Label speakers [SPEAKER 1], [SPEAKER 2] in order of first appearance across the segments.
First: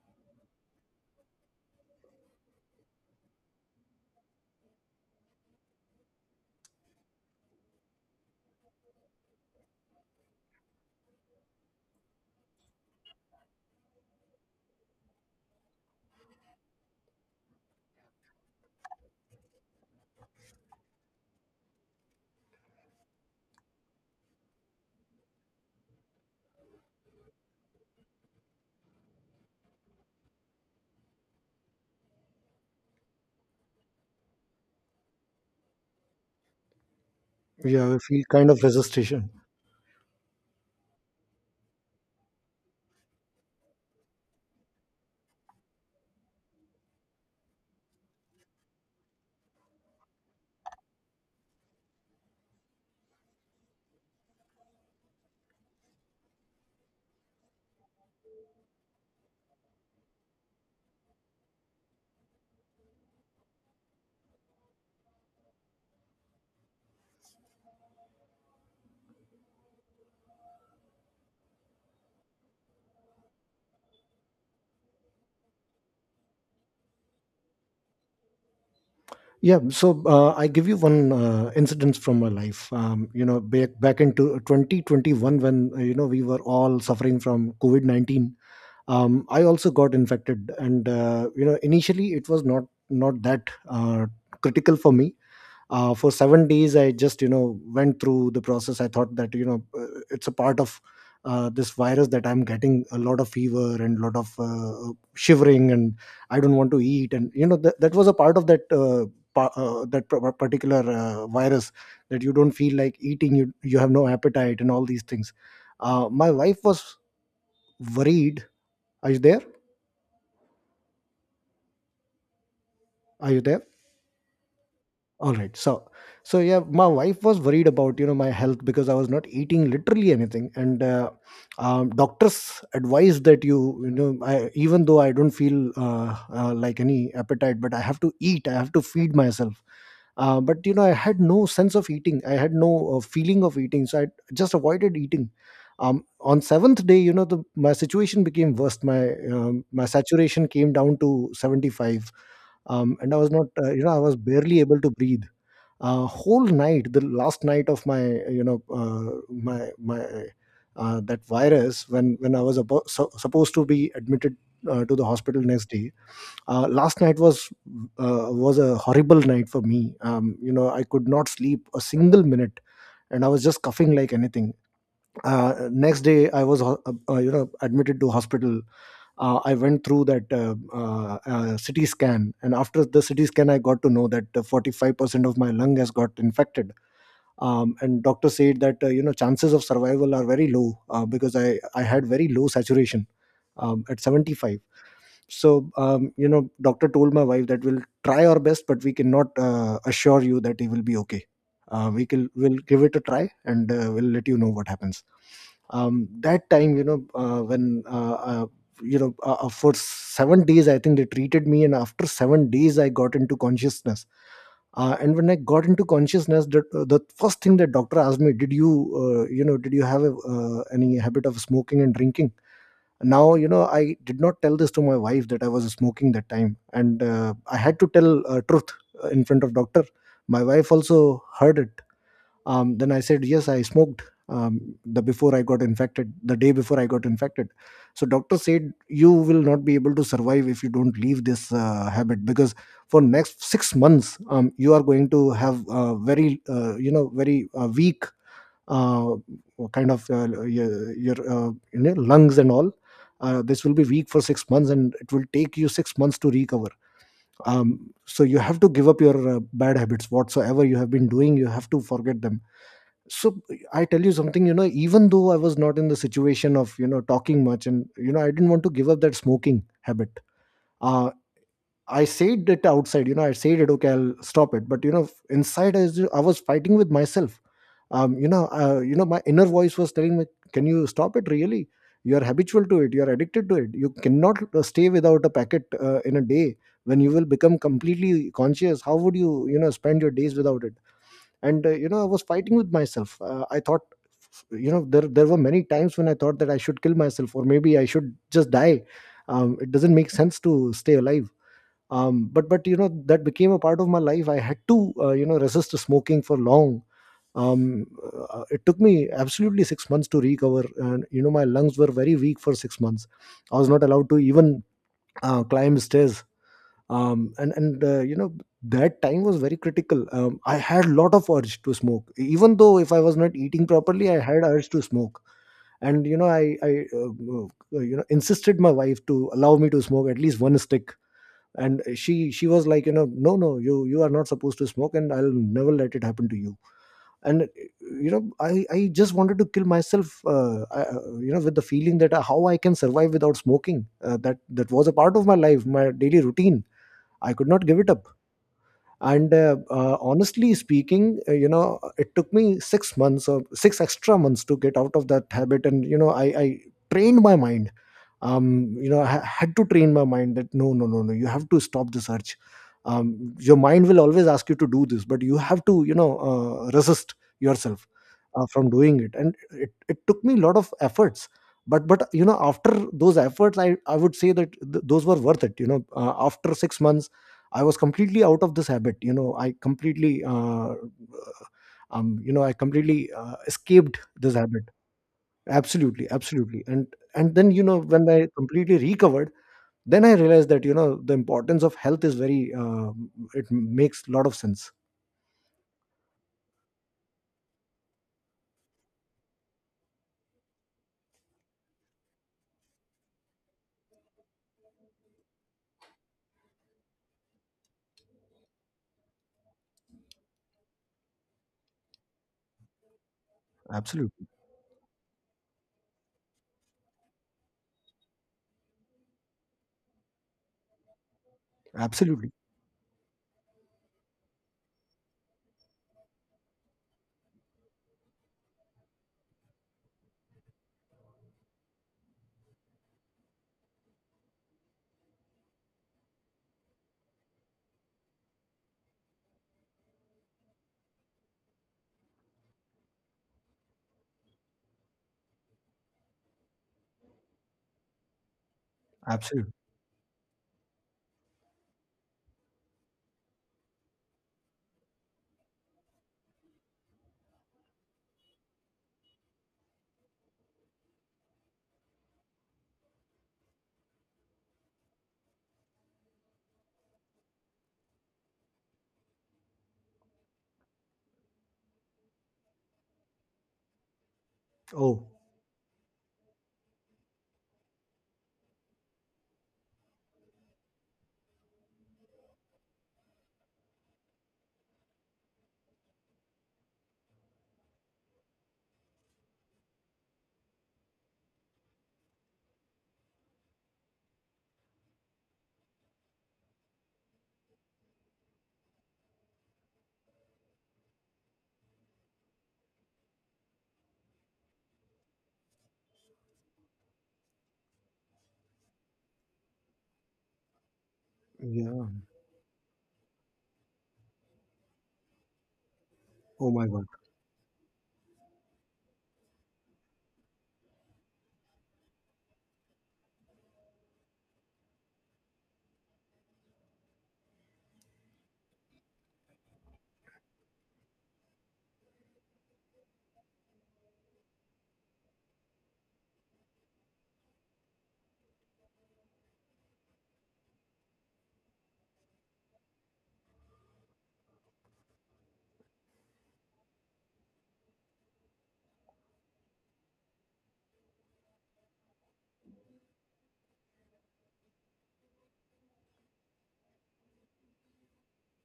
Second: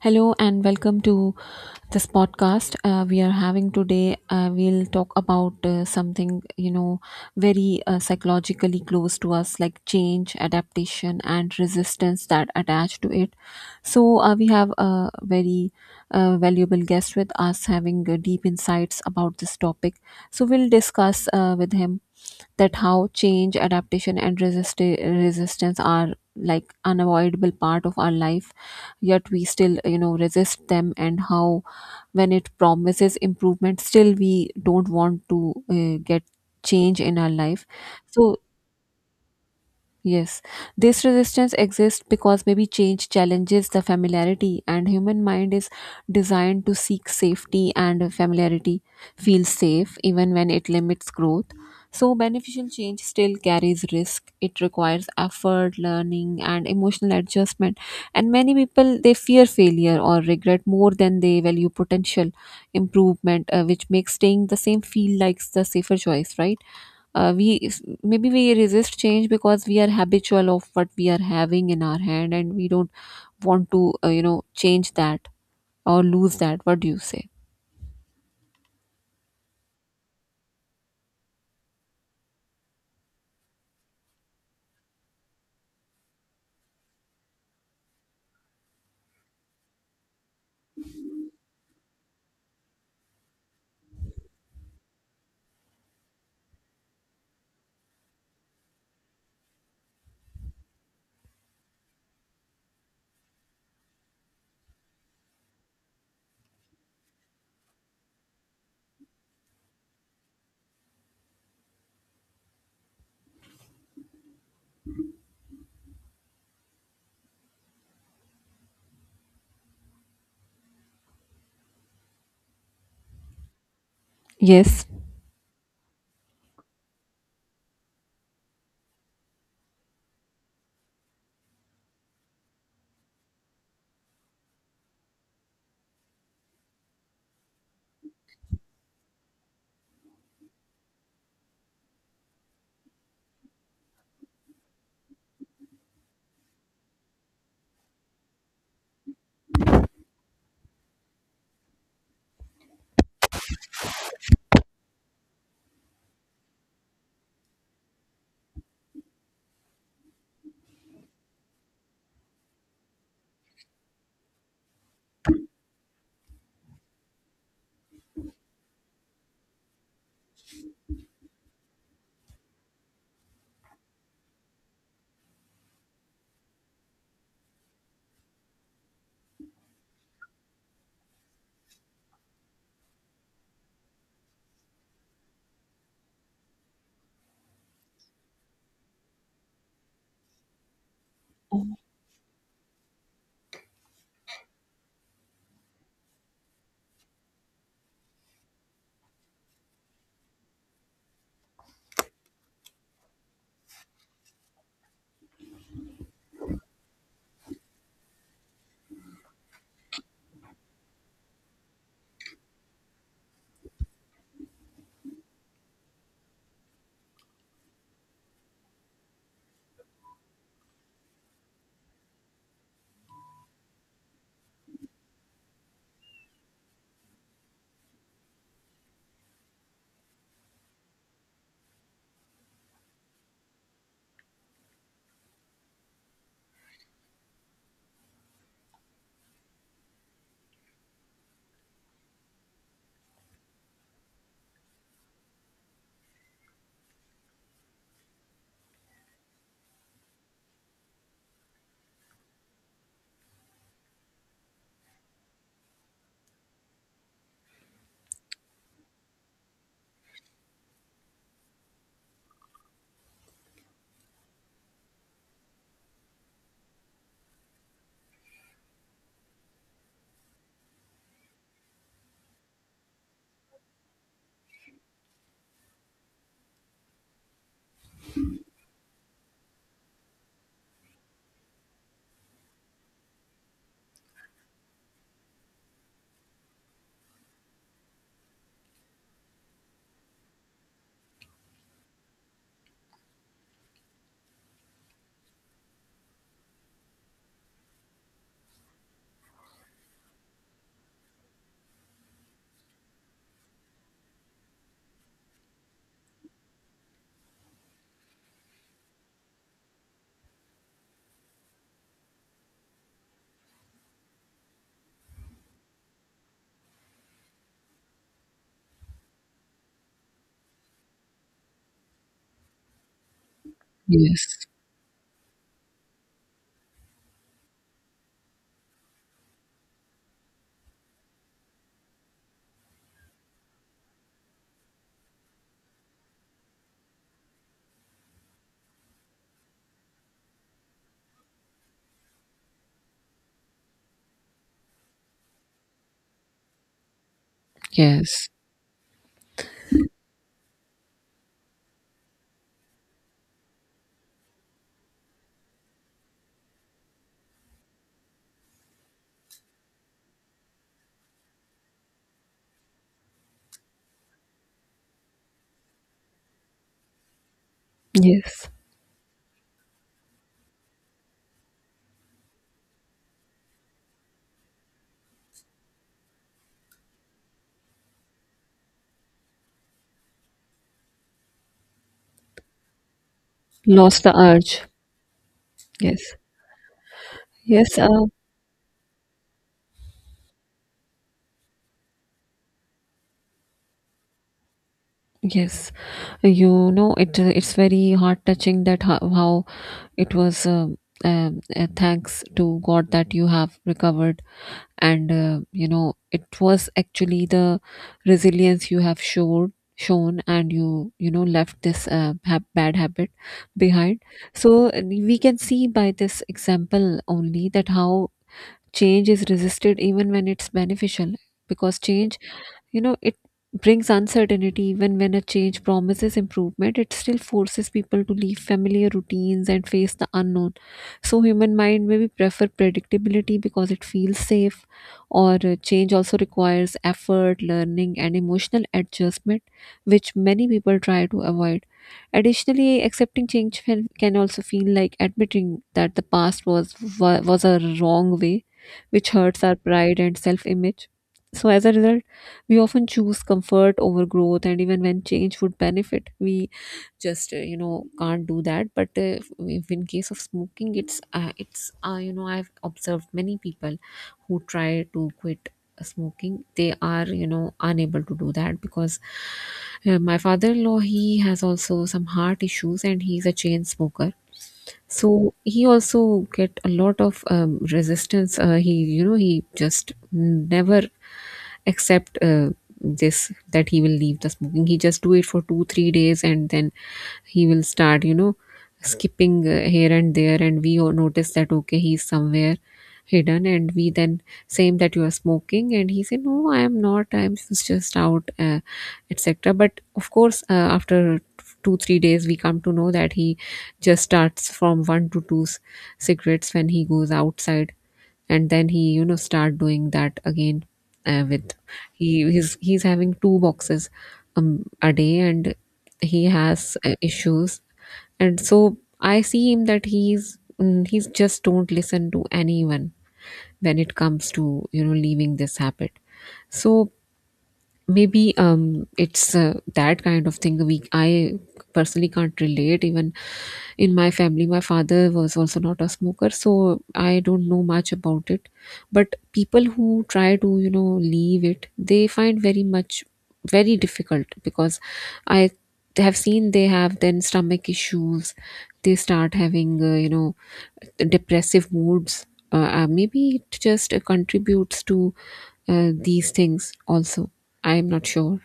[SPEAKER 1] Hello and welcome to this podcast. We are having today. We'll talk about something very psychologically close to us, like change, adaptation, and resistance that attach to it. So we have a very valuable guest with us, having deep insights about this topic. So we'll discuss with him that how change, adaptation, and resistance are like unavoidable part of our life, yet we still, resist them, and how when it promises improvement, still we don't want to get change in our life.
[SPEAKER 2] Yeah, I feel
[SPEAKER 1] So
[SPEAKER 2] kind of hesitation.
[SPEAKER 1] yes, this resistance exists because maybe change challenges the familiarity, and human mind is designed to seek safety and familiarity, feels safe even when it limits growth. So, beneficial change still carries risk. It requires effort, learning, and emotional adjustment. And many people they fear failure or regret more than they value potential improvement, which makes staying the same feel like the safer choice, right? We maybe we resist change because we are habitual of what we are having in our hand, and we don't want to, change that or lose that. What do you say?
[SPEAKER 2] Yeah, I give you one incident from my life. Back into 2021 when we were all suffering from COVID-19. I also got infected, and initially it was not that critical for me for 7 days, I just, you know, went through the process. I thought that, it's a part of this virus, that I'm getting a lot of fever and a lot of shivering, and I don't want to eat. And you know that was a part of that particular virus, that you don't feel like eating. You have no appetite and all these things. My wife was worried. Are you there? Are you there?
[SPEAKER 1] Yes.
[SPEAKER 2] All right. So so yeah, my wife was worried about, you know, my health, because I was not eating literally anything. And doctors advised that you know, I, even though I don't feel like any appetite, but I have to eat, I have to feed myself. But you know, I had no sense of eating, I had no feeling of eating, so I just avoided eating. On seventh day, you know, the my situation became worse. My my saturation came down to 75. And I was not you know, I was barely able to breathe. Whole night, the last night of my, you know uh, my my that virus, when I was supposed to be admitted to the hospital next day. Last night was a horrible night for me. You know, I could not sleep a single minute, and I was just coughing like anything. Next day I was you know, admitted to hospital. I went through that CT scan, and after the CT scan I got to know that 45% of my lung has got infected. And doctor said that, you know, chances of survival are very low, because I had very low saturation at 75. So you know, doctor told my wife that we'll try our best, but we cannot assure you that he will be okay. We will give it a try, and we'll let you know what happens. That time, you know, for 7 days I think they treated me, and after 7 days I got into consciousness. And when I got into consciousness, that the first thing that doctor asked me: did you you know, did you have a, any habit of smoking and drinking? Now you know, I did not tell this to my wife that I was smoking that time, and I had to tell truth in front of doctor. My wife also heard it. Then I said yes, I smoked the before I got infected, the day before I got infected. So doctor said, you will not be able to survive if you don't leave this habit, because for next 6 months, you are going to have very very weak uh, kind of your lungs and all. This will be weak for 6 months, and it will take you 6 months to recover. So you have to give up your bad habits, whatsoever you have been doing, you have to forget them. So I tell you something, you know, even though I was not in the situation of, you know, talking much, and you know, I didn't want to give up that smoking habit. uh I said it outside, you know, I said it, okay I'll stop it, but you know, inside I was fighting with myself. My inner voice was telling me, can you stop it really? You are habitual to it, you are addicted to it, you cannot stay without a packet in a day. When you will become completely conscious, how would you, you know, spend your days without it? And you know, I was fighting with myself. I thought, you know, there were many times when I thought that I should kill myself, or maybe I should just die. It doesn't make sense to stay alive. But you know, that became a part of my life. I had to resist smoking for long. um, it took me absolutely 6 months to recover, and you know my lungs were very weak for 6 months. I was not allowed to even climb stairs. And you know, that time was very critical. I had lot of urge to smoke. Even though if I was not eating properly, I had
[SPEAKER 1] Yes,
[SPEAKER 2] urge to smoke. And you know, I you know, insisted my wife to allow me to smoke at least one stick. And she was like, you know, no no, you are not supposed to smoke, and I'll never let it happen to you. And you know, I just wanted to kill myself, you know, with the feeling that, how I can survive without smoking. That that was a part of my life, my daily routine, I could not give it up.
[SPEAKER 1] yes.
[SPEAKER 2] And honestly speaking, you know, it took me 6 months or 6 extra months to get out of that habit, and you know, I trained my mind. You know I Had to train my mind, that no no no no, you have to stop this urge. um your mind will always ask you to do this, but you have to, you know, resist yourself
[SPEAKER 1] Yes.
[SPEAKER 2] from doing it. And it took me a lot of efforts. But you know, after those efforts, I would say that those were worth it. You know, after 6 months I was completely out of this habit. You know, I completely, you know, I completely escaped
[SPEAKER 1] Lost the
[SPEAKER 2] this
[SPEAKER 1] urge.
[SPEAKER 2] habit. Absolutely,
[SPEAKER 1] Yes,
[SPEAKER 2] absolutely. And then, you know,
[SPEAKER 1] yes.
[SPEAKER 2] when I completely recovered, then I realized that, you know, the importance of health is very. It makes a lot of sense.
[SPEAKER 1] Yes. It's very heart touching that how it was. Thanks to god that you have recovered, and it was actually the resilience you have showed shown, and left this bad habit behind.
[SPEAKER 2] Absolutely,
[SPEAKER 1] So we can see by this example only that how change is resisted even when it's beneficial, because change,
[SPEAKER 2] absolutely,
[SPEAKER 1] you know, it brings uncertainty. Even when a change promises improvement, it still forces people to leave familiar routines and face the unknown. So human mind maybe prefer predictability because it feels safe, or change also requires effort, learning and emotional adjustment, which many people try to avoid. Additionally, accepting change can also feel like admitting that the past was a wrong way, which hurts
[SPEAKER 2] absolutely.
[SPEAKER 1] our pride and self-image. So as a result, we often choose comfort over growth, and even when change would benefit, we just can't do that. But if in case of smoking, it's you know I've observed many people who try to quit smoking. They are unable to do that, because my father-in-law he has also some heart issues and he's a chain smoker.
[SPEAKER 2] Oh
[SPEAKER 1] So he also get a lot of resistance. Uh, he you know he just never accept this that he will leave the smoking. He just do it for 2 3 days, and then he will start skipping here and there, and we all notice that okay he's somewhere hidden, and we then say him that you are smoking, and he said no I am not, I'm just out, etc. But of course, after two, 3 days we come to know that he just starts from one to two cigarettes when he goes outside, and then he, start doing that again. With
[SPEAKER 2] yeah.
[SPEAKER 1] he he's having two boxes a day, and he
[SPEAKER 2] Oh my
[SPEAKER 1] has
[SPEAKER 2] God.
[SPEAKER 1] issues, and so I see him that he's just don't listen to anyone when it comes to leaving this habit. So maybe it's that kind of thing, we I personally can't relate. Even in my family my father was also not a smoker, so I don't know much about it. But people who try to leave it, they find very difficult, because I have seen they have then stomach issues. They start having depressive moods. Maybe it just contributes to these things also, I'm not sure.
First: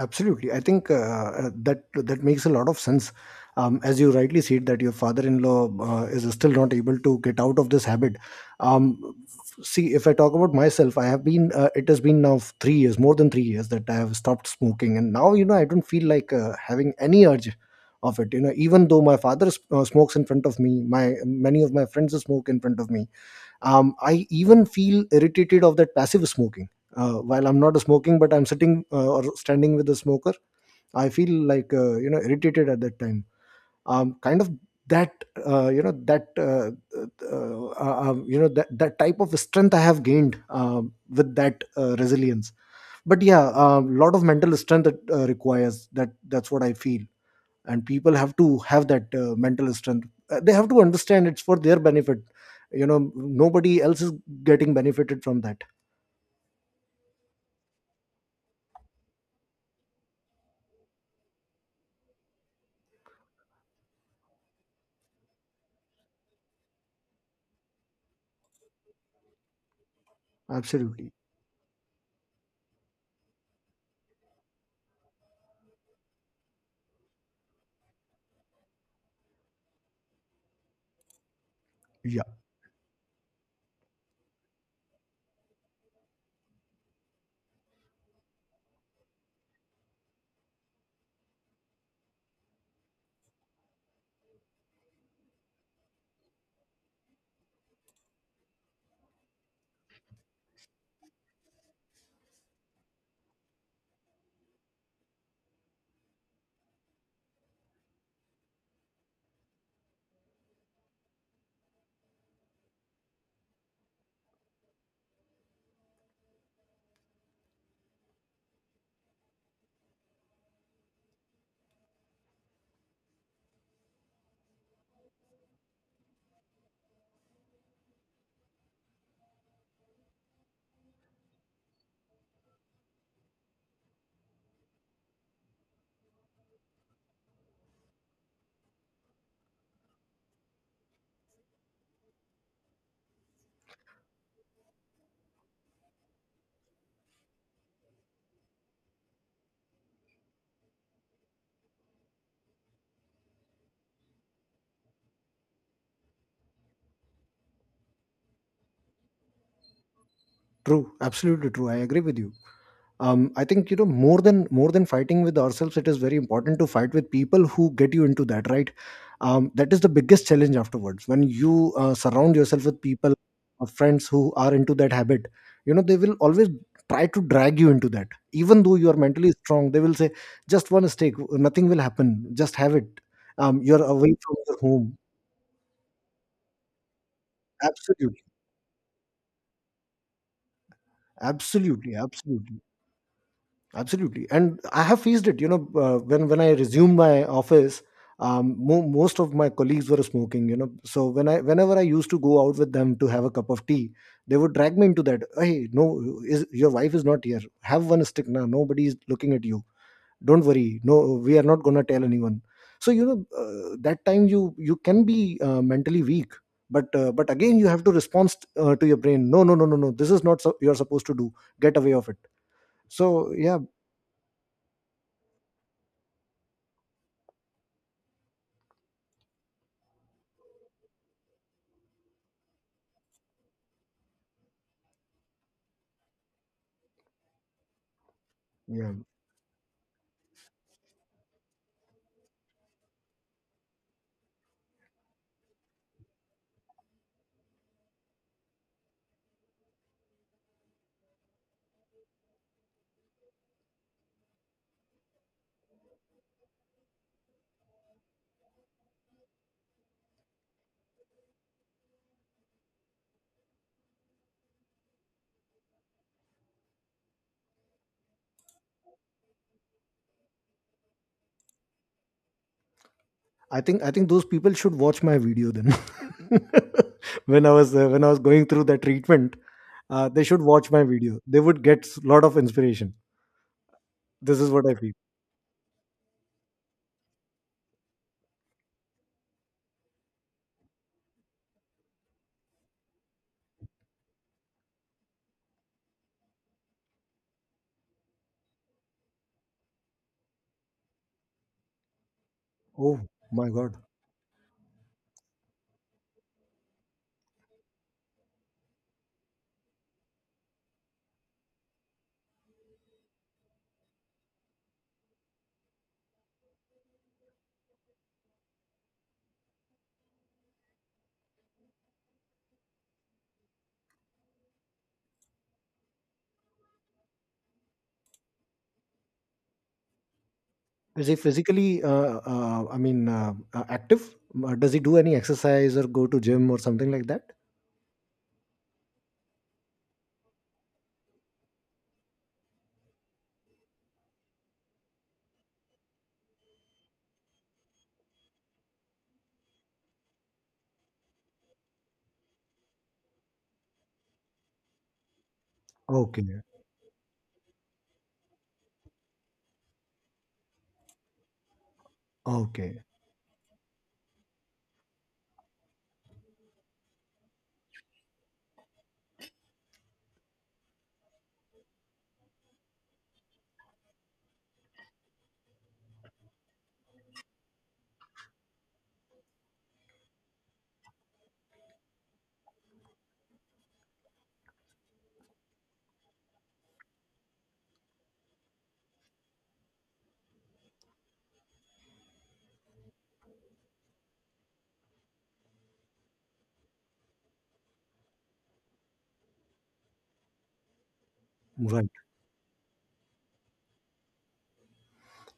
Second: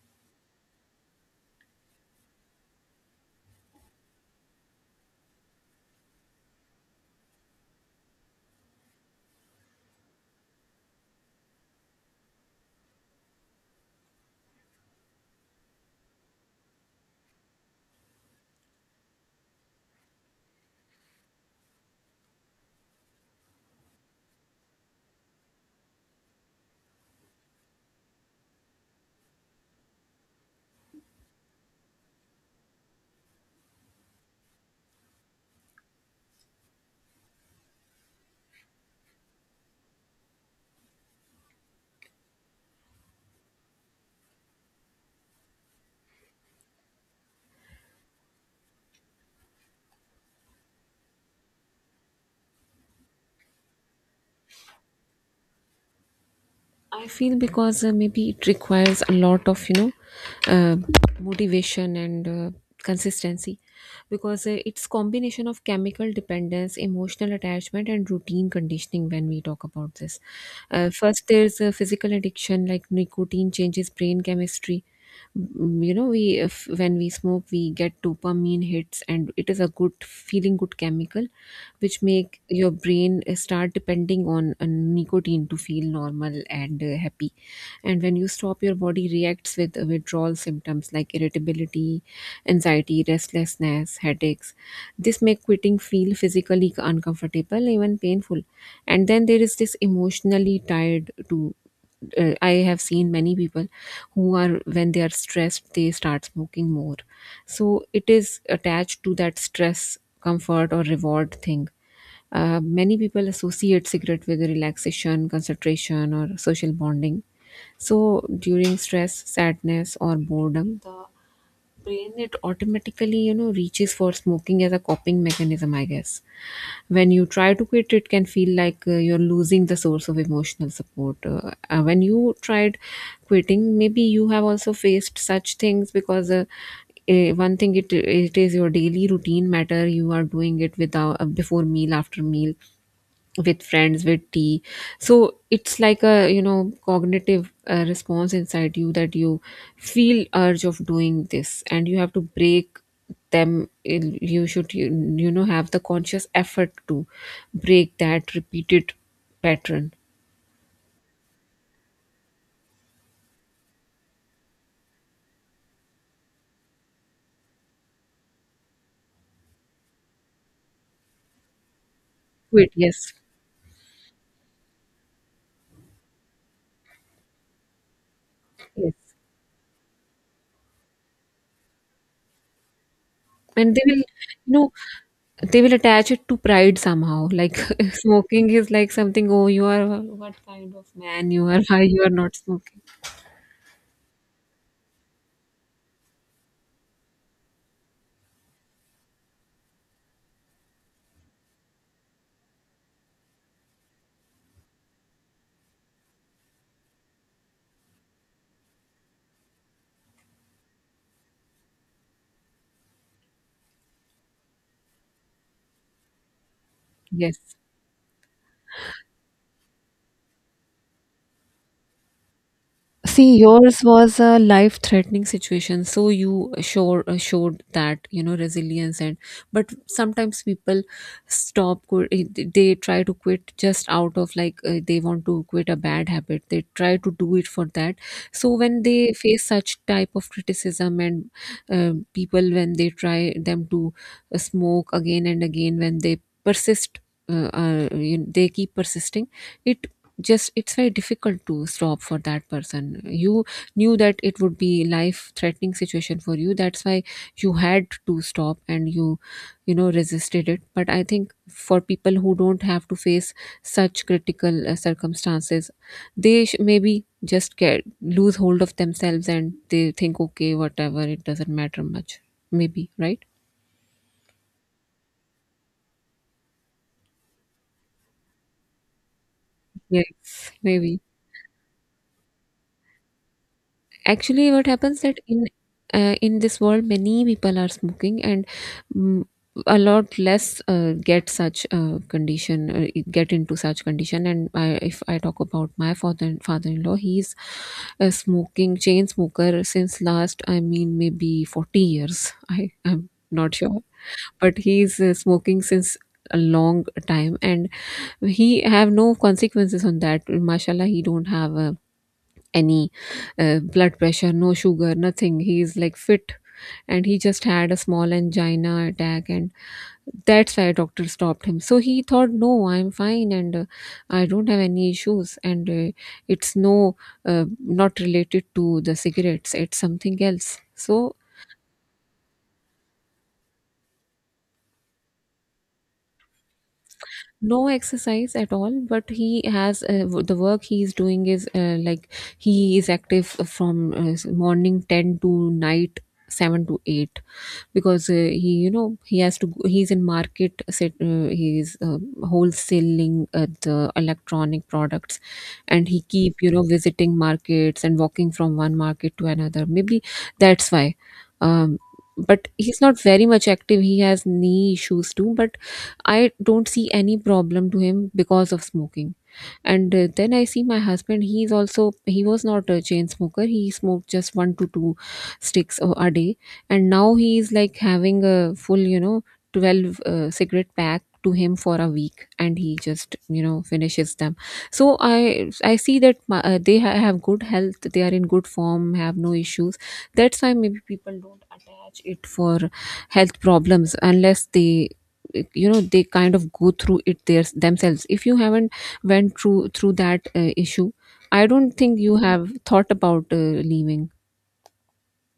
[SPEAKER 2] Absolutely, I think that that makes a lot of sense. As you rightly said, that your father-in-law is still not able to get out of this habit. Um, See, if I talk about myself, I have been. It has been now 3 years, more than 3 years, that I have stopped smoking. And now you know, I don't feel like having any urge of it. You know, even though my father smokes in front of me, my many of my friends smoke in front of me. I even feel irritated of that passive smoking. While I'm not smoking but I'm sitting or standing with a smoker, I feel like, you know, irritated at that time. Kind of that, you know, that type of strength I have gained with that resilience. But yeah, a lot of mental strength it requires, that that's what I feel. And people have to have that mental strength. They have to understand it's for their benefit. You know, nobody else is getting benefited from that.
[SPEAKER 1] I feel because maybe it requires a lot of uh, motivation and consistency, because it's combination of chemical dependence, emotional attachment, and routine conditioning when we talk about this.
[SPEAKER 2] Absolutely.
[SPEAKER 1] First there's a physical addiction, like nicotine changes brain chemistry. Mm, you know we if When we smoke we get dopamine hits, and it is a good feeling, good chemical, which
[SPEAKER 2] Yeah,
[SPEAKER 1] make your brain start depending on nicotine to feel normal and happy. And when you stop, your body reacts with withdrawal symptoms like irritability, anxiety, restlessness, headaches. This make quitting feel physically uncomfortable, even painful. And then there is this emotionally tied to. I have seen many people who are when they are stressed they start smoking more, so it is attached to that stress, comfort, or reward thing. Many people associate cigarette with relaxation, concentration, or social bonding. So during stress, sadness, or boredom, the brain it automatically reaches for smoking as a coping mechanism, I guess. When you try to quit, it can feel like you're losing the source of emotional support. When you tried quitting, maybe you have also faced such things. Because one thing, it is your daily routine matter. You are doing it without, before meal, after meal, with friends, with tea. So it's like a cognitive response inside you that you feel urge of doing this, and you have to break them. You should you, you know have the conscious effort to break that repeated pattern.
[SPEAKER 2] true. Absolutely true, I agree with you. I think, you know, more than fighting with ourselves, it is very important to fight with people who get you into that, right? That is the biggest challenge afterwards, when you surround yourself
[SPEAKER 1] Quit.
[SPEAKER 2] with
[SPEAKER 1] Yes.
[SPEAKER 2] people or friends who are into that habit. You know, they will always try to drag you into that. Even though you
[SPEAKER 1] Yes.
[SPEAKER 2] are mentally strong, they will say, just one mistake, nothing will happen, just have it.
[SPEAKER 1] And
[SPEAKER 2] You're away from your
[SPEAKER 1] know
[SPEAKER 2] home.
[SPEAKER 1] they will attach it to pride somehow, like
[SPEAKER 2] Absolutely,
[SPEAKER 1] smoking is like something. Oh, you are what kind of man you are, why
[SPEAKER 2] absolutely,
[SPEAKER 1] you are not
[SPEAKER 2] absolutely.
[SPEAKER 1] smoking.
[SPEAKER 2] Absolutely, and I have faced it. You know, when I resumed my office, most of my colleagues were smoking. You know, so when I, whenever I used to go out with them to have a cup of tea, they would drag me into that. Hey, no, is your wife is not here? Have one stick now. Nobody is looking at you. Don't worry. No, we are not gonna tell anyone. So you know, that time you can be mentally weak. But
[SPEAKER 1] Yes.
[SPEAKER 2] again, you have to respond to your brain. No, no, no, no, no. This is not so, you're supposed to do. Get away of it. So
[SPEAKER 1] See,
[SPEAKER 2] yeah,
[SPEAKER 1] yours was a life-threatening situation, so you showed that resilience. And but sometimes people stop. They try to quit just out of like they want to quit a bad habit. They try to do it for that. So when
[SPEAKER 2] yeah.
[SPEAKER 1] they face such type of criticism and people when they try them to smoke again and again when they persist. They keep persisting it it's very difficult to stop for that person. You knew that it would be life threatening situation for you, that's why you had to stop, and resisted it. But I think for people who don't have to face such critical circumstances, they maybe just get lose hold of themselves, and they think okay whatever, it doesn't matter much, maybe, right.
[SPEAKER 2] I think those people should watch my video then. When I was going through the treatment, they should
[SPEAKER 1] Yes,
[SPEAKER 2] watch my
[SPEAKER 1] maybe.
[SPEAKER 2] video. They would get a lot of inspiration. This
[SPEAKER 1] Actually,
[SPEAKER 2] is
[SPEAKER 1] what
[SPEAKER 2] what I feel.
[SPEAKER 1] happens that in this world many people are smoking, and mm, a lot less get into such condition. And I, if I talk about my father-in-law, he's a smoking chain smoker since last, I mean, maybe 40 years. I
[SPEAKER 2] Oh
[SPEAKER 1] am
[SPEAKER 2] my
[SPEAKER 1] not
[SPEAKER 2] god!
[SPEAKER 1] sure, but he's smoking since a long time, and he have no consequences on that, mashallah. He don't have a any blood pressure, no sugar, nothing. He is like fit, and he just had a small angina attack, and that's why doctor stopped him. So he thought no I'm fine, and I don't have any issues, and it's not related to the cigarettes, it's something else.
[SPEAKER 2] Is
[SPEAKER 1] So
[SPEAKER 2] he physically? I mean, active? Does he do any exercise or go to gym or something like that?
[SPEAKER 1] no exercise at all, but he has the work he is doing is like he is active from morning 10 to night 7 to 8, because he you know he has to he's in market set, he's wholesaling the electronic products, and he keep
[SPEAKER 2] Okay.
[SPEAKER 1] visiting markets and walking from one market to another, maybe that's why. um, but he's
[SPEAKER 2] Okay.
[SPEAKER 1] not very much active, he has knee issues too. But I don't see any problem to him because of smoking. And then I see my husband, he's also he was not a chain smoker, he smoked just one to two sticks a day. And now he is like having a full 12 cigarette pack to him for a week, and he just finishes them. So I see that have good health, they are in good form, have no issues. That's why maybe people don't attach it for health problems unless they you know they kind of go through it themselves. If you haven't went through that issue, I don't
[SPEAKER 2] Right.
[SPEAKER 1] think you have thought about leaving.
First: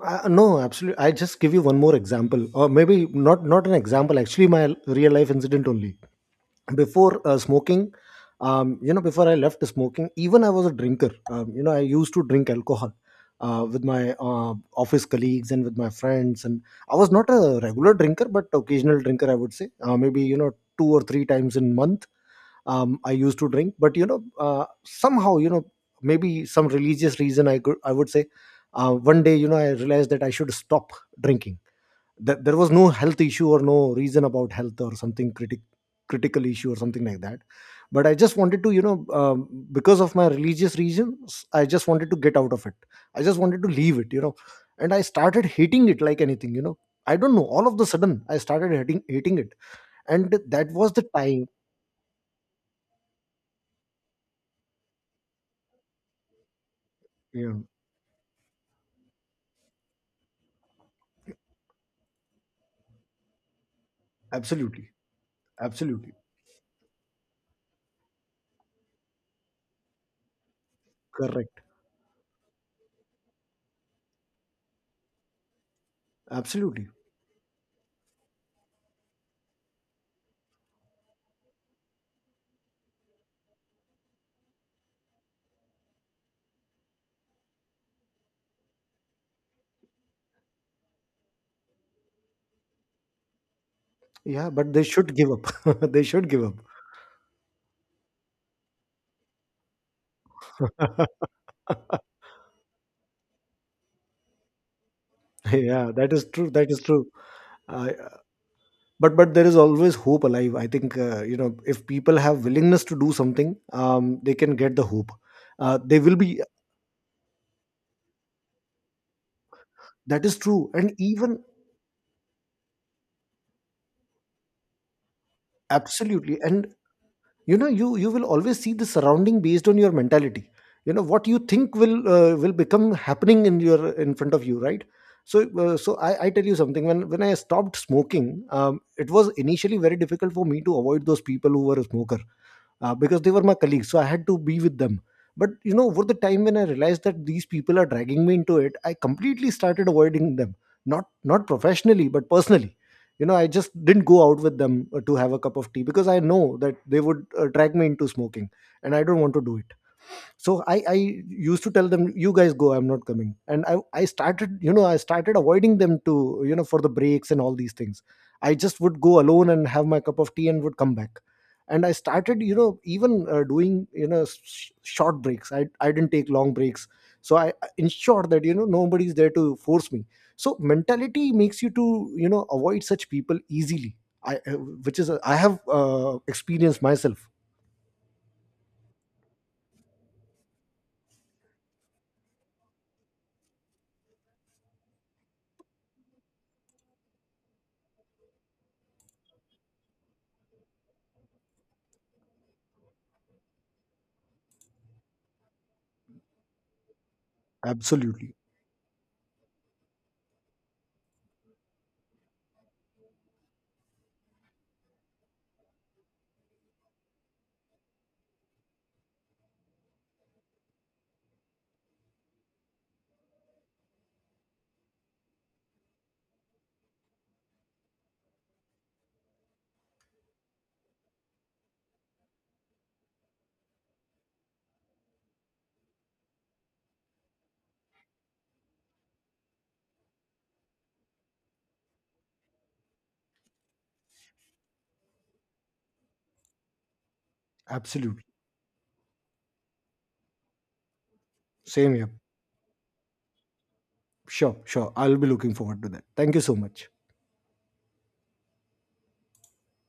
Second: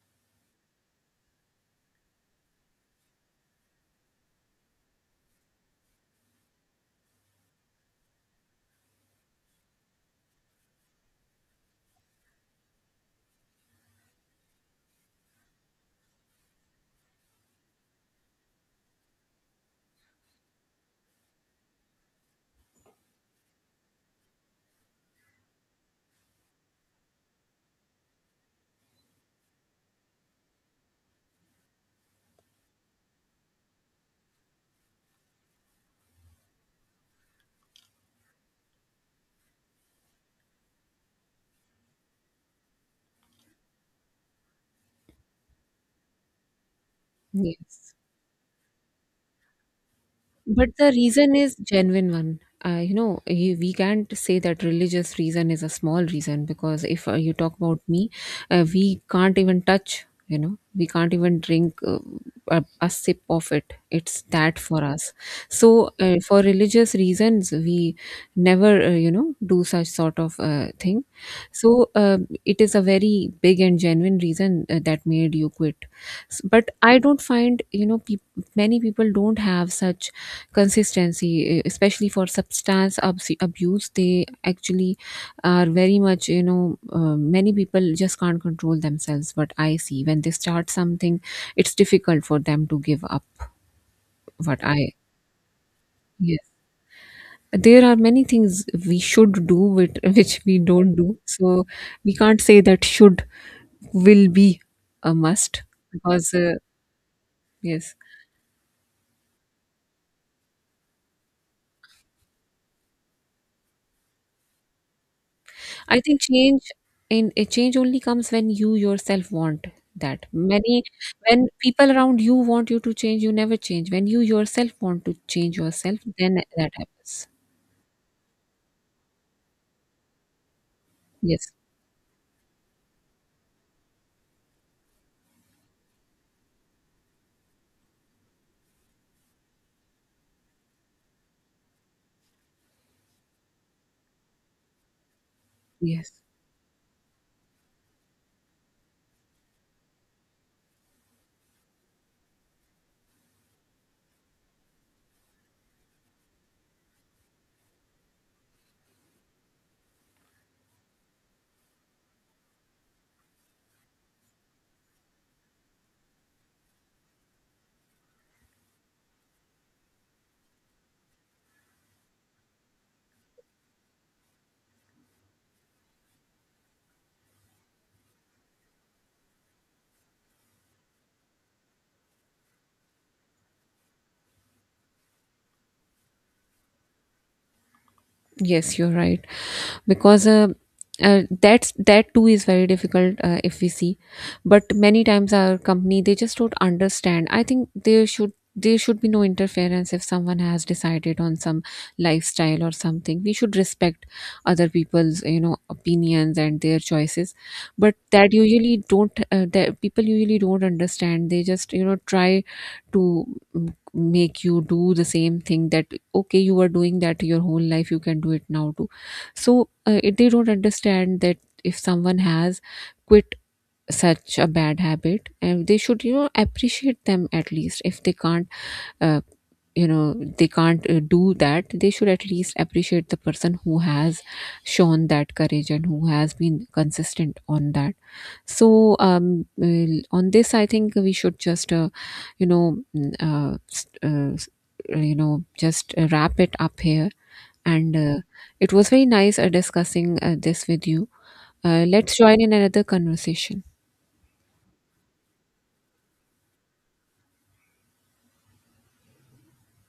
[SPEAKER 2] No, absolutely. I just give you one more example, or maybe not an example. Actually, my real life incident only. Before smoking, before I left smoking, even I was a drinker. I used to drink alcohol with my office colleagues and with my friends, and I was not a regular drinker but occasional drinker I would say. Maybe two or three times in month. I used to drink, but somehow, maybe some religious reason, I would say, one day, I realized that I should stop drinking. That there was no health issue or no reason about health or something critical issue or something like that, but I just wanted to, because of my religious reasons, I just wanted to get out of it. I just wanted to leave it, and I started hating it like anything. I don't know, all of the
[SPEAKER 1] Yes.
[SPEAKER 2] sudden I started hating it, and that
[SPEAKER 1] But the
[SPEAKER 2] was the
[SPEAKER 1] reason
[SPEAKER 2] time.
[SPEAKER 1] is genuine one. We can't say that religious reason is a small reason, because if you
[SPEAKER 2] Yeah.
[SPEAKER 1] talk about me, we can't even touch. You know, we can't even drink a sip of it. It's that for
[SPEAKER 2] Absolutely.
[SPEAKER 1] us. So,
[SPEAKER 2] Absolutely.
[SPEAKER 1] for religious reasons we never, do such sort of thing.
[SPEAKER 2] Correct.
[SPEAKER 1] So it is a very big and genuine reason that made you quit. But
[SPEAKER 2] Absolutely.
[SPEAKER 1] I don't find, you know, peop many people don't have such consistency, especially for substance abuse. They actually are very much, many people just can't control themselves. What I see when they start something, it's difficult for them to give up.
[SPEAKER 2] Yeah,
[SPEAKER 1] What
[SPEAKER 2] but they
[SPEAKER 1] I,
[SPEAKER 2] should give up. They should give
[SPEAKER 1] yes. There are many things we should do with, which we don't do. So
[SPEAKER 2] up.
[SPEAKER 1] we can't say that should will be a must,
[SPEAKER 2] Yeah, that is
[SPEAKER 1] because
[SPEAKER 2] true, that is true.
[SPEAKER 1] yes,
[SPEAKER 2] I, but there is always hope alive, I think. If people have willingness to do something, they can get the hope. They
[SPEAKER 1] I
[SPEAKER 2] will
[SPEAKER 1] think
[SPEAKER 2] be.
[SPEAKER 1] change in a change only comes when you yourself want,
[SPEAKER 2] That
[SPEAKER 1] that
[SPEAKER 2] is true.
[SPEAKER 1] many
[SPEAKER 2] And
[SPEAKER 1] when
[SPEAKER 2] even
[SPEAKER 1] people around you want you to change you never change, when you yourself want to change yourself then
[SPEAKER 2] absolutely, and
[SPEAKER 1] that happens.
[SPEAKER 2] you will always see the surrounding based on your mentality. You know what you
[SPEAKER 1] Yes.
[SPEAKER 2] think will become happening in your in front of you, right? So so I tell you something. When I stopped smoking, it was initially very difficult for me to avoid those people who were a smoker, because they were my colleagues. So I had to be with them. But you know, over the
[SPEAKER 1] Yes.
[SPEAKER 2] time, when I realized that these people are dragging me into it, I completely started avoiding them. Not professionally, but personally. You know, I just didn't go out with them to have a cup of tea, because I know that they would drag me into smoking, and I don't want to do it. So I used to tell them, you guys go, I'm not coming, and I started, I started avoiding them, to for the breaks and all these things. I just would go alone and have my cup of tea and would come back. And I started, you know even doing, short breaks. I didn't take long breaks. So I ensured that, nobody's there to force me. So mentality makes you to, avoid such people easily. I which is I have experienced myself.
[SPEAKER 1] Yes, you're right. Because that too is very difficult if we see. But many times our company they just don't understand. I think there should be no interference if someone has decided on some lifestyle or something. We should respect other people's opinions and their choices. But
[SPEAKER 2] Absolutely.
[SPEAKER 1] that people usually don't understand. They just try to make you do the same thing, that okay you were doing that your whole life you can do it now too. So they don't understand that if someone has quit such a bad habit, and they should appreciate them at least. If uh, they can't do that, they should at least appreciate the person who has shown that courage and who has been consistent on that. So on this I think we should just you know mm, s- s- you know just wrap it up here, and
[SPEAKER 2] Absolutely.
[SPEAKER 1] it was very nice discussing this with you.
[SPEAKER 2] Same here.
[SPEAKER 1] Let's join in another conversation.
[SPEAKER 2] Sure, sure. I'll be looking forward to that. Thank you so much.